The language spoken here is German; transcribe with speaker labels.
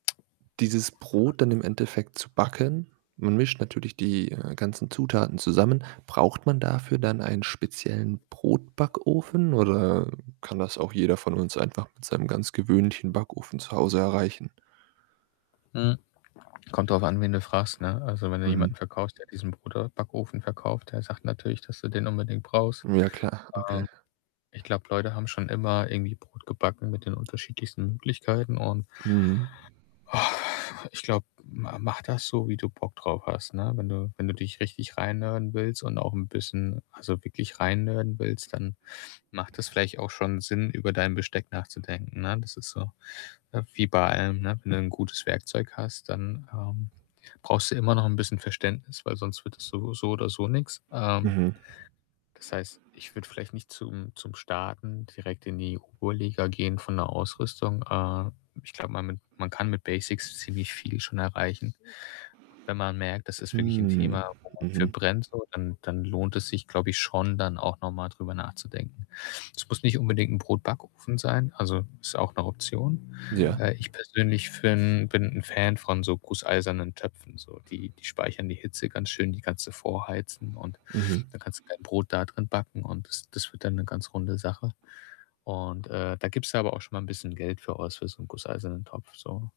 Speaker 1: Dieses Brot dann im Endeffekt zu backen. Man mischt natürlich die, äh, ganzen Zutaten zusammen. Braucht man dafür dann einen speziellen Brotbackofen oder kann das auch jeder von uns einfach mit seinem ganz gewöhnlichen Backofen zu Hause erreichen?
Speaker 2: Mhm. Kommt drauf an, wen du fragst, ne? Also, wenn du
Speaker 1: Mhm.
Speaker 2: jemanden verkaufst, der diesen Brot äh, Backofen verkauft, der sagt natürlich, dass du den unbedingt brauchst.
Speaker 1: Ja, klar, okay.
Speaker 2: Ähm, ich glaube, Leute haben schon immer irgendwie Brot gebacken mit den unterschiedlichsten Möglichkeiten. Und
Speaker 1: Mhm.
Speaker 2: ich glaube, ma mach das so, wie du Bock drauf hast, ne? Wenn du wenn du dich richtig reinnerden willst und auch 'n bisschen also, wirklich reinnerden willst, dann macht das vielleicht auch schon Sinn, über dein Besteck nachzudenken, ne? Das ist so, ne, wie bei allem, ne? Wenn du 'n gutes Werkzeug hast, dann, ähm, brauchst du immer noch 'n bisschen Verständnis, weil sonst wird das so so oder so nix, ähm
Speaker 1: Mhm.
Speaker 2: das heißt, ich würde vielleicht nicht zum zum Starten direkt in die hohe Liga gehen von der Ausrüstung äh, ich glaube, man mit man kann mit Basics ziemlich viel schon erreichen und wenn man merkt, das ist wirklich 'n
Speaker 1: Hm,
Speaker 2: Thema, wo man für
Speaker 1: mhm.
Speaker 2: brennt so, dann dann lohnt es sich, glaube ich schon dann auch noch mal drüber nachzudenken. Es muss nicht unbedingt 'n Brotbackofen sein, also, ist auch 'ne Option.
Speaker 1: Ja.
Speaker 2: Äh, ich persönlich fin bin 'n Fan von so gusseisernen Töpfen, so, die die speichern die Hitze ganz schön, die kannst du vorheizen und
Speaker 1: Mhm.
Speaker 2: da kannst du dein Brot da drin backen und das das wird dann 'ne ganz runde Sache, und, äh, da gibst du da aber auch schon mal bisschen Geld für aus, für so 'n gusseisernen Topf, so.